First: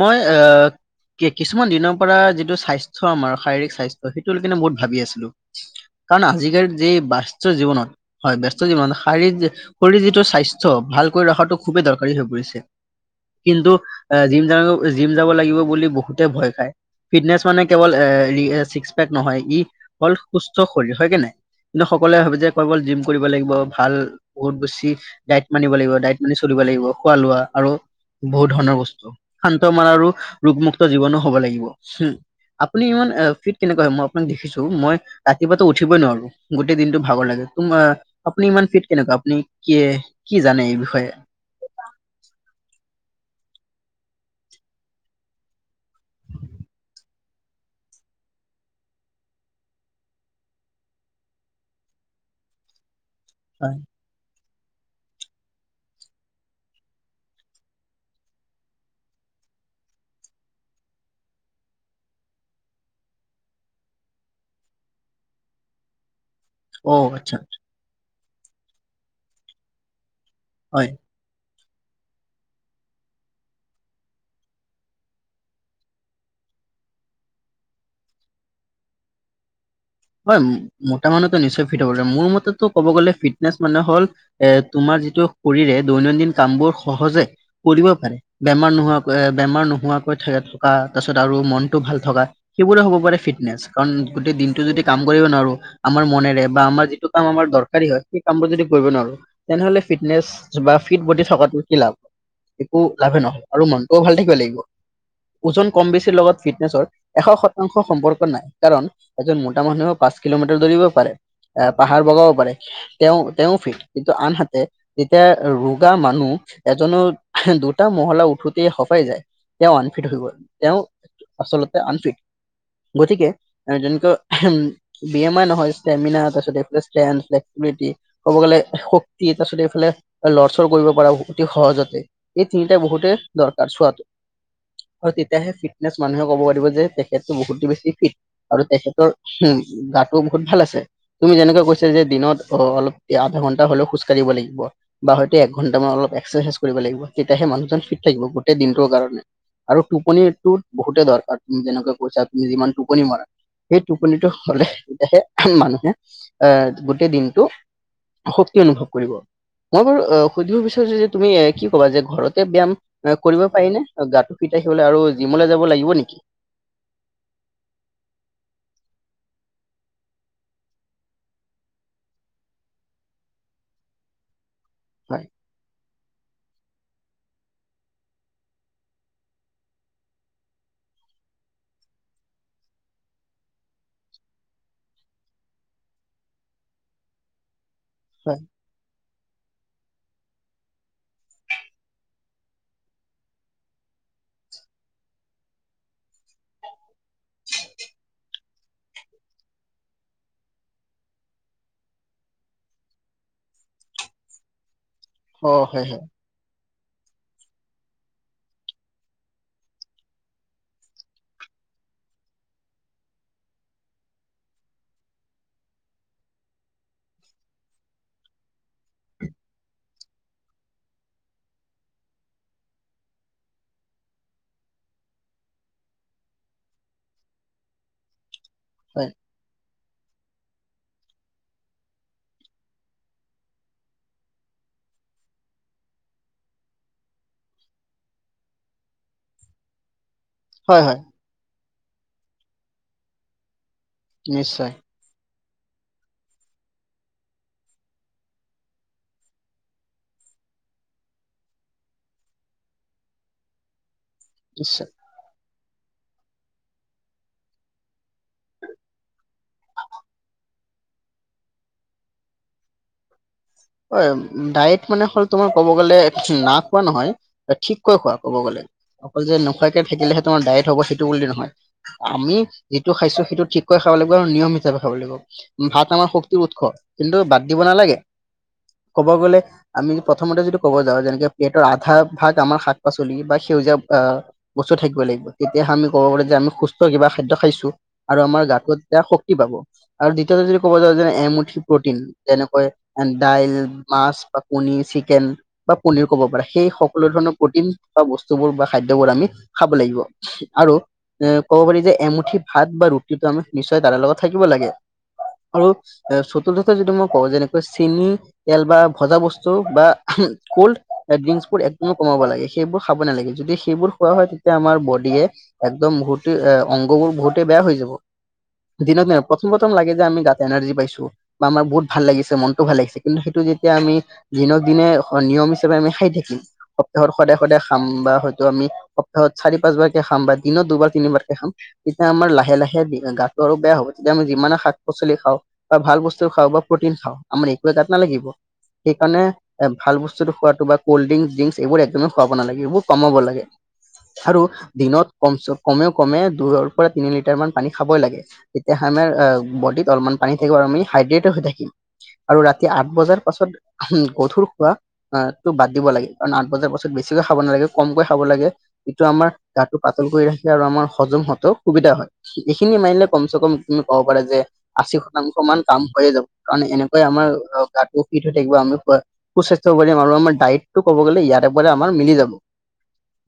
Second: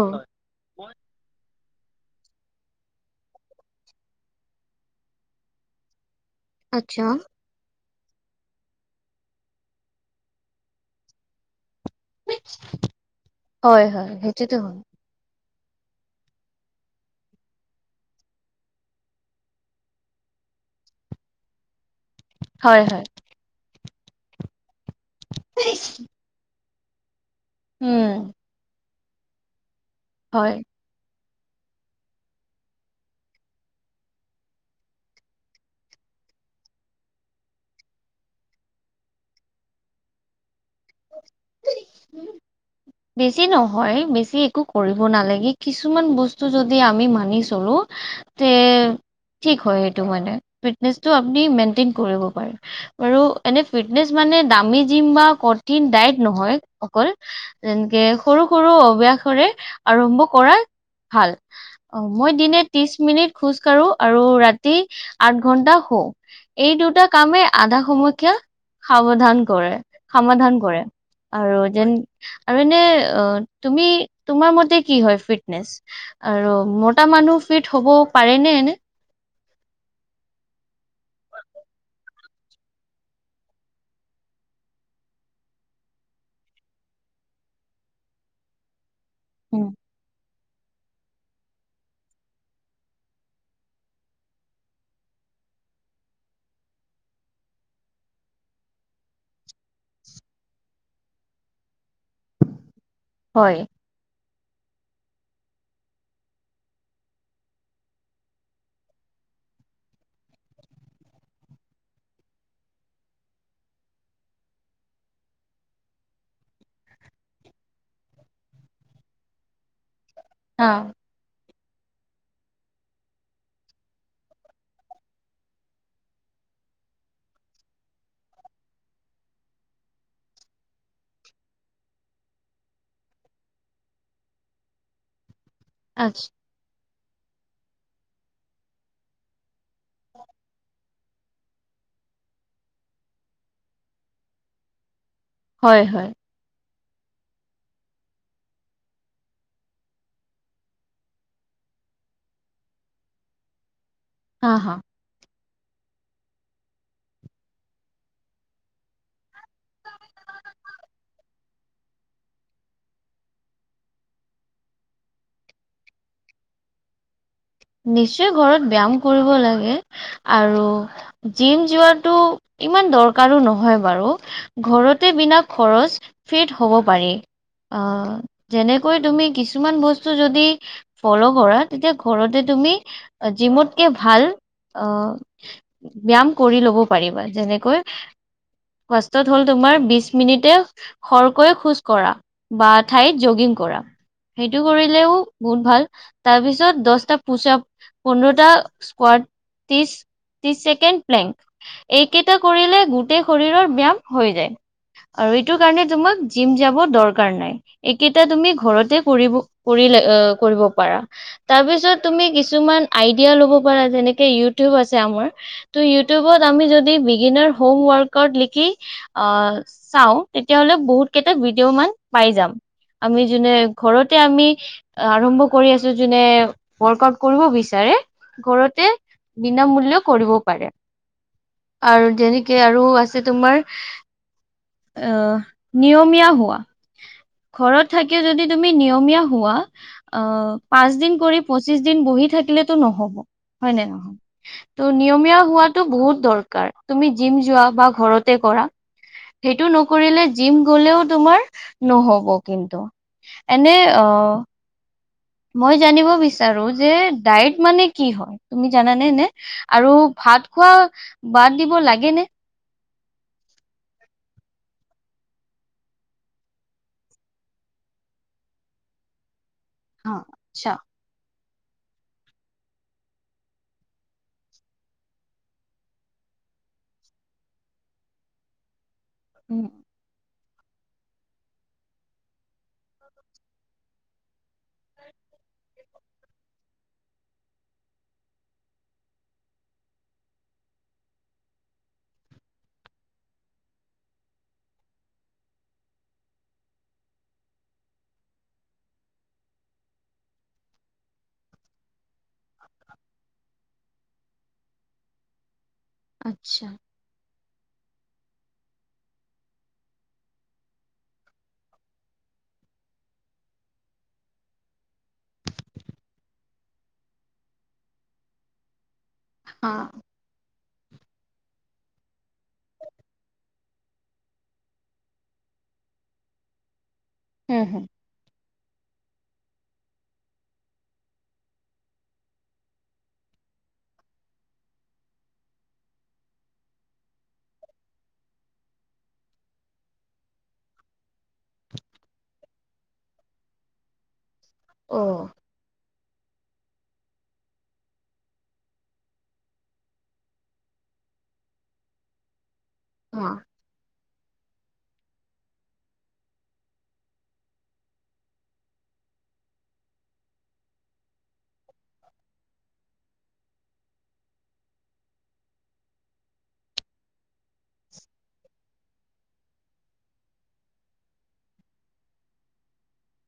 মই আ। কি কিছুমান দিনৰ পৰা যিটো স্বাস্থ্য আমাৰ শাৰীৰিক স্বাস্থ্য, সেইটো কিনে বহুত ভাবি আছিলোঁ। কাৰণ আজিকালি যি আচ্ছা। বা ব্যস্ত জীৱনত, হয়' ব‍্যস্ত জীৱনত শাৰীৰিক শৰীৰ যিটো স্বাস্থ্য ভালকৈ ৰখাটো খুবেই দৰকাৰী হৈ পৰিছে, কিন্তু হয়, হয়, জিম সেইটোতো হয়। যাম জিম যাব লাগিব বুলি বহুতে ভয় খায়। ফিটনেচ মানে কেৱল এ ছিকচ পেক নহয় ই হ'ল সুস্থ শৰীৰ, হয় কে নাই? কিন্তু, সকলোৱে ভাবে যে অকল হয়, জিম হয়, কৰিব লাগিব, ভাল বহুত বেছি ডায়েট মানিব লাগিব, ডায়েট মানি চলিব লাগিব খোৱা লোৱা। আৰু উম, বহুত ধৰণৰ বস্তু শান্ত মান আৰু হয়। ৰোগমুক্ত জীৱনো হ'ব লাগিব, উম'। আপুনি ইমান ফিট কেনেকুৱা হয়। মই আপোনাক দেখিছোঁ। মই ৰাতিপুৱাটো উঠিবই নোৱাৰোঁ। গোটেই দিনটো ভাগৰ লাগে, তোমা আপুনি ইমান ফিট কেনেকুৱা, আপুনি কি কি জানে এই বিষয়ে? [unintelligible] বেছি নহয়, বেছি একো কৰিব নালাগে। কিছুমান বস্তু যদি আমি মানি চলোঁ। উম। ঠিক হয় এইটো মানে, ফিটনেচটো আপুনি মেইনটেইন কৰিব পাৰে, আৰু এনে হয় ফিটনেচ মানে দামী জিম বা কঠিন ডায়েট নহয় অকল। তেনেকে সৰু সৰু অভ্যাসেৰে আৰম্ভ কৰা ভাল। অ' মই দিনে ত্ৰিশ মিনিট খোজকাঢ়ো আৰু ৰাতি আঠ ঘন্টা শু। এই অ দুটা আচ্ছা কামে আধা সমস্যা সাৱধান কৰে সমাধান। কৰে, হয়। আৰু যেন। আৰু এনে, অ' তুমি তোমাৰ মতে কি হয় ফিটনেচ? আৰু মতা মানুহ ফিট হ'ব পাৰে নে এনে? হয়, মতা মানুহটো নিশ্চয় ফিট হব লাগে। মোৰ মতে টো ক'ব গ'লে ফিটনেচ মানে হ'ল, এ তোমাৰ যিটো শৰীৰে দৈনন্দিন কামবোৰ সহজে কৰিব পাৰে। বেমাৰ নোহোৱাকৈ বেমাৰ উম। নোহোৱাকৈ থা তাৰপিছত আৰু মনটো ভাল থকা, সেইবোৰে হ'ব পাৰে ফিটনেচ, কাৰণ গোটেই দিনটো যদি কাম কৰিব নোৱাৰোঁ। আমাৰ মনেৰে বা আমাৰ যিটো কাম আমাৰ দৰকাৰী হয়। সেই কামটো যদি কৰিব নোৱাৰোঁ। তেনে হ'লে ফিটনেছ বা ফিট বডি থকাটো কি লাভ একো লাভে নহ'ব হয়। আৰু মন অ', ভাল থাকিব লাগিব। ওজন কম বেছিৰ লগত ফিটনেছৰ এশ শতাংশ সম্পৰ্ক নাই। কাৰণ এজন [unintelligible] মানুহে পাঁচ কিলোমিটাৰ দৌৰিব পাৰে এ, পাহাৰ বগাব পাৰে তেওঁ-তেওঁ ফিট, কিন্তু আনহাতে তেতিয়া ৰোগা মানুহ এজনৰ দুটা মহলা উঠোতে ফোপাই যায়। তেওঁ আনফিট হৈ গ'ল, হা। তেওঁ আচলতে আনফিট। গতিকে যেনেকা বি এম আই নহয় ষ্টেমিনাৰ তাৰপিছত ফ্লেক্সিবিলিটি ক'ব গ'লে শক্তি তাৰপিছতে এইফালে লৰচৰ কৰিব পাৰ অতি সহজতে এই তিনিটা বহুতে দৰকাৰ চোৱাটো, আৰু তেতিয়াহে ফিট ফিটনেছ আচ্ছা মানুহে ক'ব পাৰিব যে তেখেত বহুতেই বেছি ফিট। আৰু তেখেতৰ উম, গাটো বহুত ভাল আছে। তুমি যেনেকৈ কৈছা যে দিনত অ', অলপ এ আধা ঘণ্টা হলেও খোজ কাঢ়িব লাগিব। বা হয়তো এক হয় ঘণ্টামান হয় অলপ এক্সাৰচাইজ কৰিব লাগিব, তেতিয়াহে মানুহজন ফিট থাকিব গোটেই দিনটোৰ কাৰণে। আৰু টোপনিটো বহুতো দৰকাৰ, তুমি যেনেকৈ কৈছা তুমি যিমান টোপনি মৰা টোপনিত হা হা। হলেহে, মানুহে আহ গোটেই দিনটো শক্তি অনুভৱ কৰিব। মই বাৰু সুধিব বিচাৰিছো যে তুমি এ কি ক'বা যে ঘৰতে ব্যায়াম কৰিব পাৰি নে গাটো ফিট ৰাখিবলৈ আৰু জিমলৈ যাব লাগিব নেকি? নিশ্চয় ঘৰত ব্যয়াম কৰিব লাগে। আৰু জিম যোৱাটো ইমান দৰকাৰো নহয় বাৰু। ঘৰতে হয় বিনা খৰচ ফিট হ'ব পাৰি। অ', যেনেকৈ তুমি কিছুমান বস্তু যদি ফল' কৰা, তেতিয়া ঘৰতে তুমি জিমতকে ভাল আহ ব্যয়াম কৰি ল'ব পাৰিবা। যেনেকৈ হয়। ফাষ্টত হ'ল তোমাৰ বিশ মিনিটে খৰকৈ খোজ কঢ়া বা ঠাইত জগিং কৰা। সেইটো কৰিলেও বহুত ভাল, তাৰ পিছত দহটা পূচ আপ পোন্ধৰটা স্কোৱাড ত্ৰিশ ছেকেণ্ড প্লেংক। এইকেইটা কৰিলে গোটেই শৰীৰৰ ব্যায়াম হৈ যায়। আৰু অ এইটো কাৰণে হয় হয় তোমাক জিম যাব দৰকাৰ নাই, এইকেইটা তুমি ঘৰতে কৰিব কৰিলে কৰিব পাৰা। তাৰপিছত তুমি কিছুমান আইডিয়া ল'ব পাৰা, যেনেকে ইউটিউব আছে আমাৰ। ত' ইউটিউবত যদি আমি বিগিনাৰ হোম ৱৰ্ক আওত লিখি আহ চাওঁ, তেতিয়াহ'লে বহুত কেইটা ভিডিঅ' মান পাই যাম। আমি যোনে ঘৰতে আমি আৰম্ভ কৰি আছো, যোনে ৱৰ্ক আউট কৰিব বিচাৰে ঘৰতে হয় বিনামূল্যক কৰিব পাৰে, আৰু যেনেকে আৰু আছে তোমাৰ অ', নিয়মীয়া হোৱা। ঘৰত থাকিও যদি তুমি নিয়মীয়া হোৱা। আহ হয় হয় পাঁচ দিন কৰি পছিচ দিন বহি থাকিলেতো নহব, হয় নে নহয়? নিশ্চয়। ত' নিয়মীয়া হোৱাটো বহুত দৰকাৰ। তুমি জিম যোৱা বা ঘৰতে কৰা সেইটো নকৰিলে জিম গলেও তোমাৰ নহব কিন্তু। এনে অ' ইছ। মই জানিব বিচ চাৰো যে ডায়েট মানে কি হয়? তুমি জানানে নে আৰু ভাত খোৱা বাদ দিব লাগে নে? হয়। ডায়েট মানে হ'ল তোমাৰ ক'ব গলে, না খোৱা নহয়। ঠিককৈ খোৱা ক'ব গ'লে। অকল যে নোখোৱাকে থাকিলেহে তোমাৰ ডায়েট আচ্ছা হ'ব, সেইটো বুলি নহয়। আমি যিটো খাইছো, সেইটো ঠিককৈ খাব লাগিব, আৰু নিয়ম হিচাপে খাব লাগিব। ভাত আমাৰ শক্তিৰ উৎস। কিন্তু, বাদ দিব নালাগে। ক'ব গ'লে, উম আমি প্ৰথমতে যিটো ক'ব যাওঁ যেনেকে, প্লেটৰ আধা ভাগ আমাৰ শাক-পাচলি বা সেউজীয়া আ বস্তু থাকিব লাগিব, তেতিয়াহে আমি ক'ব পাৰোঁ যে আমি সুস্থ কিবা খাদ্য খাইছো। আৰু আমাৰ গাটোত তেতিয়া শক্তি পাব, আৰু দ্বিতীয়তে যদি কব যাওঁ যে এমুঠি প্ৰ'টিন যেনেকৈ দাইল, মাছ বা কনী, চিকেন বা পনীৰ ক'ব পাৰা, সেই সকলো ধৰণৰ প্ৰ'টিন বা বস্তুবোৰ বা খাদ্যবোৰ আমি খাব লাগিব। আৰু এ, ক'ব পাৰি যে এমুঠি ভাত বা ৰুটিটো, আমি নিশ্চয় দাইলৰ লগত থাকিব লাগে। আৰু এ, আচ্ছা চতুৰ্থতে, যদি মই কওঁ যেনেকৈ চেনি তেল বা ভজা বস্তু বা কোল্ড ড্ৰিংকচ বোৰ একদমেই কমাব লাগে। সেইবোৰ খাব নালাগে। যদি সেইবোৰ খোৱা হয় তেতিয়া আমাৰ বডিয়ে একদম বহুতে এ, অংগবোৰ বহুতে বেয়া হৈ যাব। দিনক দিনে প্ৰথম, হা প্ৰথম লাগে যে আমি গাত এনাৰ্জি পাইছোঁ বা আমাৰ বহুত ভাল লাগিছে, মনটো ভাল লাগিছে। কিন্তু, সেইটো যেতিয়া আমি দিনক দিনে হ নিয়ম হিচাপে আমি খাই থাকিম সপ্তাহত সদায়, সদায় হুম খাম হুম বা হয়তো আমি সপ্তাহত চাৰি, পাঁচ বাৰকে খাম বা দিনত দুবাৰ, তিনিবাৰকে খাম তেতিয়া আমাৰ লাহে লাহে দি গাটো আৰু বেয়া হ'ব, তেতিয়া আমি যিমানে শাক-পাচলি খাওঁ বা ভাল বস্তু খাওঁ বা প্ৰ'টিন খাওঁ, আমাৰ একোৱে গাত নালাগিব। সেইকাৰণে এ, ভাল বস্তুটো খোৱাতটো বা কল্ড ড্ৰিংক, ড্ৰীংকচ এইবোৰ একদমেই খুৱাব নালাগে, এইবোৰ কমাব লাগে। আৰু অ দিনত কমচে কমেও কমে দুৰৰ পৰা তিনি লিটাৰ মান পানী খাবই লাগে। তেতিয়া হা মানে এ, বডিত অলপমান পানী থাকিব, আৰু আমি হাইড্ৰেট হৈ থাকিম। আৰু ৰাতি আঠ বজাৰ হা পাছত গধুৰ খোৱা আ, টো বাদ দিব লাগে। কাৰণ আঠ বজাৰ পাছত বেছিকৈ খাব নালাগে, কমকৈ খাব লাগে। এইটো আমাৰ গাটো পাতল কৰি ৰাখে, আৰু আমাৰ হজম হওঁতেও সুবিধা হয়। এইখিনি মানিলে কমচে কম তুমি ক'ব পাৰা যে, আশী শতাংশ মান কাম হৈয়ে যাব। কাৰণ এনে কৈ আমাৰ অ, গাতটোও ফিট হৈ থাকিব। আমি খোৱা সুস্বাস্থ্য হ'ব পাৰিম, আৰু আমাৰ ডায়টটো কব গ'লে ইয়াৰে পৰা আমাৰ মিলি যাব।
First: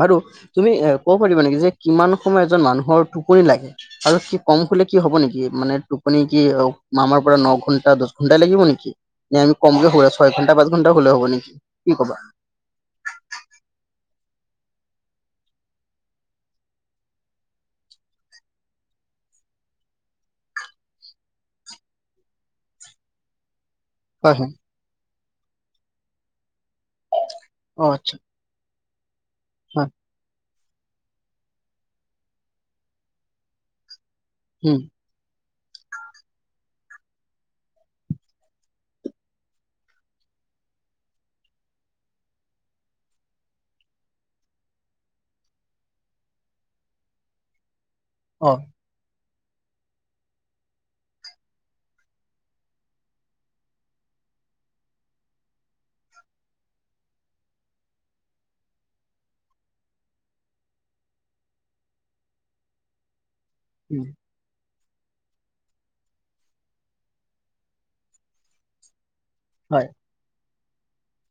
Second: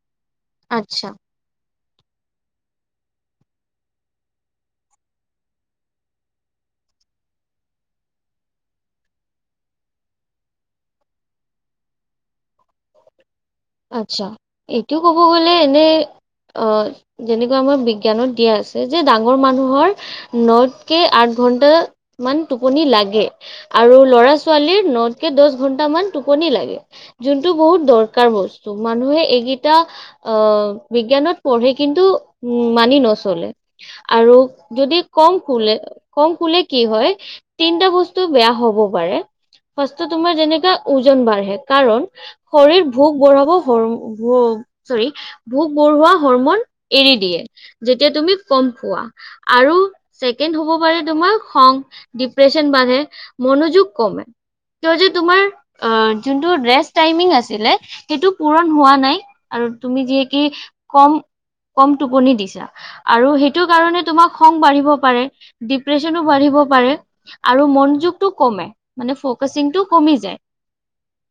বাৰু তুমি এ, আচ্ছা ক'ব পাৰিবা নেকি যে কিমান সময় মানুহৰ লাগে? আৰু কি কম শুলে কি হ'ব নেকি? মানে টোপনি কি অ, আমাৰ পৰা ন' ঘন্টা, দশ ঘ ঘণ্টাই লাগিব নেকি? নে আমি কমকে শুব লাগে? ছয় ঘণ্টা, পাঁচ ঘণ্টা শুলেও হ'ব নেকি? কি ক'বা? আচ্ছা। এইটো ক'ব গলে এনেই আ, যেনেকুৱা আমাৰ বিজ্ঞানত দিয়া আছে। যে ডাঙৰ মানুহৰ ন'তকে, আঠ ঘন্টা মান টোপনি লাগে। আৰু হয় হয় ল'ৰা-ছোৱালীৰ ন'তকে, দশ ঘন্টা মান টোপনি লাগে। যোনটো অ বহুত আচ্ছা দৰকাৰ। হ'ল মানুহে এই গেটা হয় আ বিজ্ঞানত পঢ়ে কিন্তু, উম, মানি নচলে আৰু উম যদি কম শুলে, কম শুলে কি হয়? তিনটা বস্তু বেয়া হ'ব পাৰে। ফাৰ্ষ্টটে তোমাৰ যেনেকা ওজন বাঢ়ে। কাৰণ শৰীৰ ভোগ বঢ়াব হৰ [unintelligible] চৰি ভোক বঢ়োৱা হৰমন এৰি দিয়ে, যেতিয়া তুমি অ কম শুৱা। আৰু ছেকেণ্ড হ'ব পাৰে তোমাৰ খং। ডিপ্ৰেচন বাঢ়ে, মনোযোগ কমে। তো যে তোমাৰ আ, যোনটো ৰেষ্ট টাইমিং আছিলে, সেইটো পুৰন হোৱা নাই। আৰু তুমি যিয়ে কি কম কম টোপনি দিছা। আৰু সেইটো কাৰণে উম তোমাক খং বাঢ়িব পাৰে, ডিপ্ৰেচনো বাঢ়িব পাৰে, আৰু মনোযোগটো কমে। মানে ফকাচিংটো হয় কমি যায়।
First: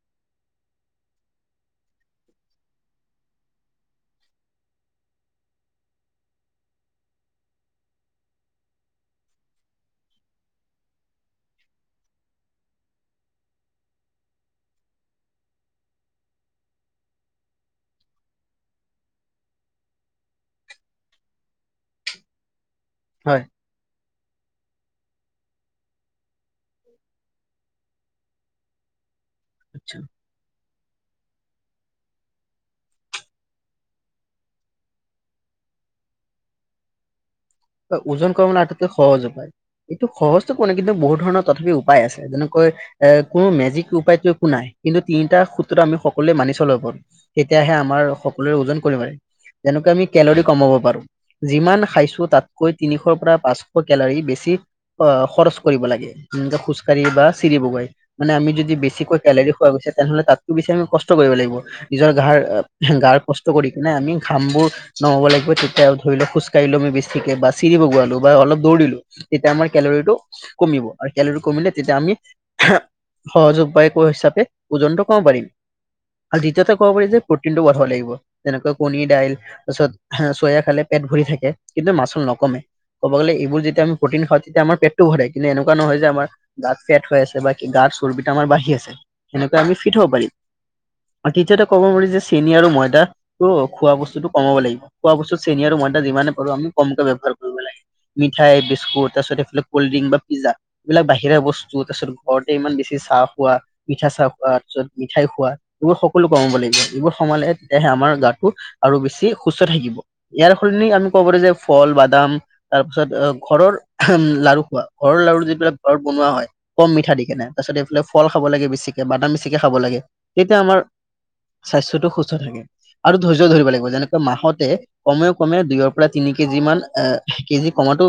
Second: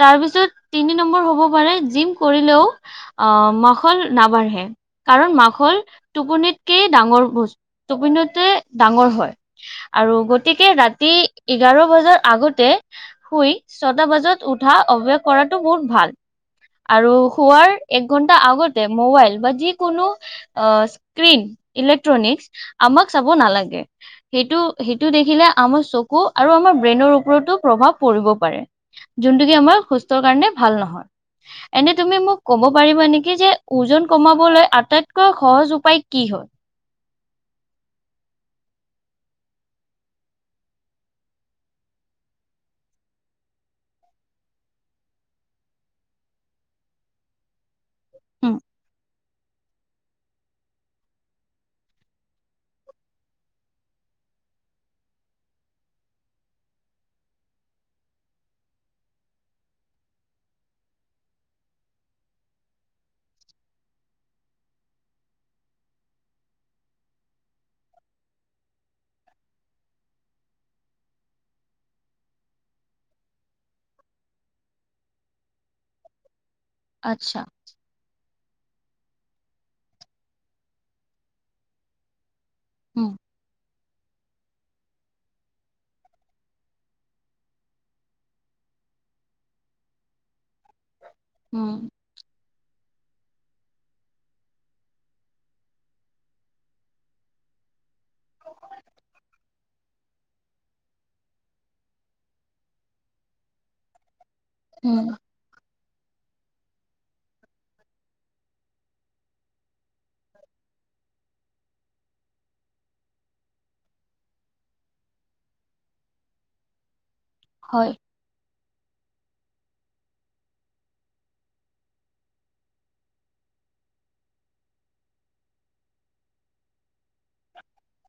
তাৰপিছত তিনি নম্বৰ হব পাৰে জিম কৰিলেও আহ মাখল নাবাঢ়ে। কাৰণ মাখল টোপনিতকেই ডাঙৰ বস্ত, টোপনিতে ডাঙৰ হয়। আৰু গতিকে ৰাতি এঘাৰ বজাৰ আগতে, শুই, ছটা বজাত উঠা অভ্যাস কৰাটো বহুত ভাল। আৰু শোৱাৰ এক ঘণ্টা আগতে মোবাইল বা যিকোনো আহ স্ক্ৰিন, ইলেক্ট্ৰনিক আমাক চাব হয় নালাগে। সেইটো সেইটো দেখিলে আমাৰ চকু আৰু আমাৰ ব্ৰেইনৰ ওপৰতো প্ৰভাৱ পৰিব পাৰে। যোনটো কি আমাৰ আচ্ছা। সুস্থৰ কাৰণে ভাল নহয়। এনে তুমি মোক কব পাৰিবা নেকি যে ওজন কমাবলৈ আটাইতকৈ সহজ উপায় কি হয়? ওজন কমাবলৈ আতাইতকৈ সহজ উপায়? এইটো সহজটো কোৱা নাই, কিন্তু বহুত ধৰণৰ তথাপি উপায় আছে। যেনেকৈ এ কোনো মেজিক উপায়তো একো নাই। কিন্তু তিনিটা সূত্ৰ আমি সকলোৱে মানি চলাব পাৰো। তেতিয়াহে আমাৰ সকলোৰে উম, ওজন কমিব পাৰে। যেনেকৈয়ে আমি কেলৰি কমাব পাৰো। যিমান খাইছো তাত কৈ তিনিশৰ পৰা পাঁচশ কেলাৰী বেছি অ' খৰচ কৰিব লাগে। যেনেকে খোজকাঢ়ি বা চিৰি বগাই। মানে আমি যদি বেছিকৈ কেলেৰী খোৱা গৈছে, তেনেহ'লে তাতকো বেছি আমি কষ্ট কৰিব লাগিব। নিজৰ ঘাৰ, গাৰ কষ্ট কৰি কেনে আমি ঘাম বোৰ, নমাব লাগিব তেতিয়াও ধৰিল খোজকাঢ়িলো আমি বেছিক বা চিৰি বগোৱালো বা অলপ দৌৰি দিলো, তেতিয়া আমাৰ কেলৰিটো কমিব। আৰু কেলেৰি কমিলে তেতিয়া আমি, সহজ উপায় হিচাপে ওজনটো কমাব পাৰিম। আৰু দ্বিতীয়তে ক'ব পাৰি যে আচ্ছা, পটিনটো ধৰ লাগিব। যেনেকৈ কণী দাইল, তাৰ পিছত চয়া খালে পেট ভৰি থাকে, কিন্তু মাচুল নকমে। উম, ক'ব গ'লে এইবোৰ যেতিয়া আমি প্ৰটিন খাওঁ তেতিয়া আমাৰ পেটটো ভৰে, কিন্তু এনেকুৱা নহয় আমাৰ গাত ফেট হৈ আছে বা গাত চৰ্বিতো আমাৰ বাঢ়ি আছে, সেনেকৈ আমি ফিট হব পাৰিম। তেতিয়াতো উম, ক'ব পাৰি যে চেনী আৰু ময়দা, ত' খোৱা বস্তুটো কমাব লাগিব। খোৱা বস্তু চেনি আৰু মইদা যিমানে পাৰো আমি কমকে ব্যৱহাৰ কৰিব লাগে। মিঠাই, বিস্কুত, তাৰপিছত এইফালে কল্ড্ৰিংক বা পিজ্জা। এইবিলাক বাহিৰা বস্তু। তাৰপিছত ঘৰতে ইমান বেছি চাহ খোৱা, মিঠা চাহ খোৱা, তাৰপিছত উম, মিঠাই খোৱা। এইবোৰ সকলো কমাব লাগিব। এইবোৰ কমালে তেতিয়াহে আমাৰ গাটো আৰু বেছি সুস্থ থাকিব। ইয়াৰ সলনি আমি ক'ব পাৰো যে ফল বা দাম তাৰ পিছত ঘৰৰ উম লাৰু খোৱা, ঘৰৰ লাৰু যিবিলাক ঘৰত বনোৱা হয়, কম মিঠা দি কেনে। তাৰপিছত হয়, এইফালে ফল খাব লাগে বেছিকে, বাদাম বেছিকে খাব লাগে, তেতিয়া আমাৰ স্বাস্থ্যটো সুস্থ থাকে। আৰু ধৈৰ্য ধৰিব লাগিব, যেনেকৈ মাহতে, কমেও কমে দুইৰ পৰা তিনি কেজি মান এ কেজি কমাটো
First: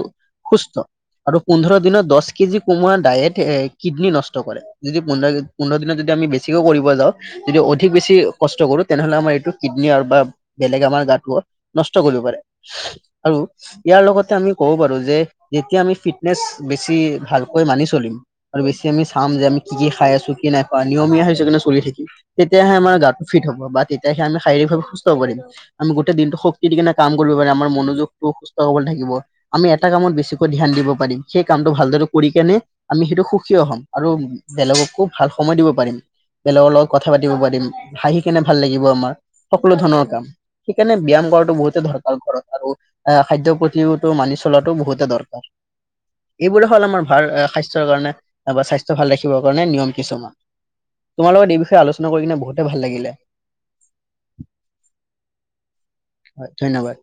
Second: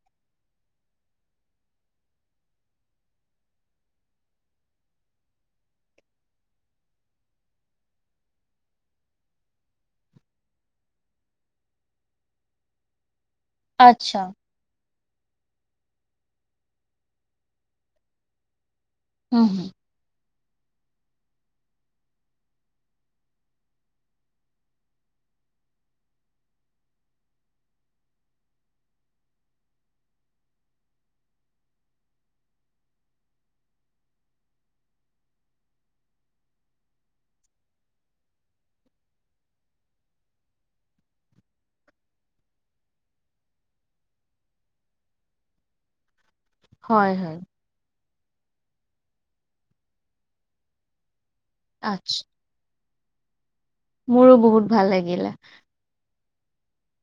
সুস্থ আৰু পোন্ধৰ দিনত দহ কেজি কোমোৰা ডায়েট এ কিডনী নষ্ট কৰে। যদি পোন্ধৰ-পোন্ধৰ দিনত যদি আমি বেছিকৈও কৰিব যাওঁ যদি অধিক বেছি কষ্ট কৰোঁ তেনেহ'লে আমাৰ এইটো কিডনী বা বেলেগ আমাৰ গাটোৱ নষ্ট কৰিব পাৰে আৰু ইয়াৰ আচ্ছা, লগতে আমি ক'ব পাৰোঁ যে যেতিয়া আমি ফিটনেচ বেছি ভালকৈ মানি চলিম। আৰু বেছি আমি চাম যে উম, আমি হম। কি-কি খাই আছোঁ কি নাই খোৱা নিয়মীয়া হৈছে কিন্তু চলি থাকিম। তেতিয়াহে আমাৰ গাটো ফিট হ'ব বা তেতিয়াহে আমি শাৰীৰিকভাৱে সুস্থ কৰিম। আমি গোটেই দিনটো শক্তি দি কিনে কাম কৰিব পাৰিম। আমাৰ মনোযোগটো সুস্থ সবল থাকিব। আমি এটা কামত বেছিকৈ ধ্যান দিব পাৰিম। সেই কামটো ভালদৰে কৰি কেনে আমি সেইটো সুখী হম আৰু বেলেগকো ভাল সময় দিব পাৰিম। বেলেগৰ লগত কথা পাতিব পাৰিম, হাঁহি কেনে ভাল লাগিব আমাৰ, সকলো ধৰণৰ কাম। সেইকাৰণে ব্যায়াম কৰাটো বহুতে দৰকাৰ ঘৰত আৰু। আহ খাদ্য প্ৰতিওটো মানি চলাটো বহুতে দৰকাৰ। এইবোৰে হ'ল আমাৰ হয়, ভাল হয়, আ সা স্বাস্থ্যৰ কাৰণে নাইবা স্বাস্থ্য ভাল ৰাখিবৰ কাৰণে নিয়ম কিছুমান। তোমাৰ লগত এই বিষয়ে আলোচনা আচ্ছা, কৰি কিনে বহুতে ভাল লাগিলে। মোৰো বহুত ভাল লাগিলে। হয়, ধন্যবাদ।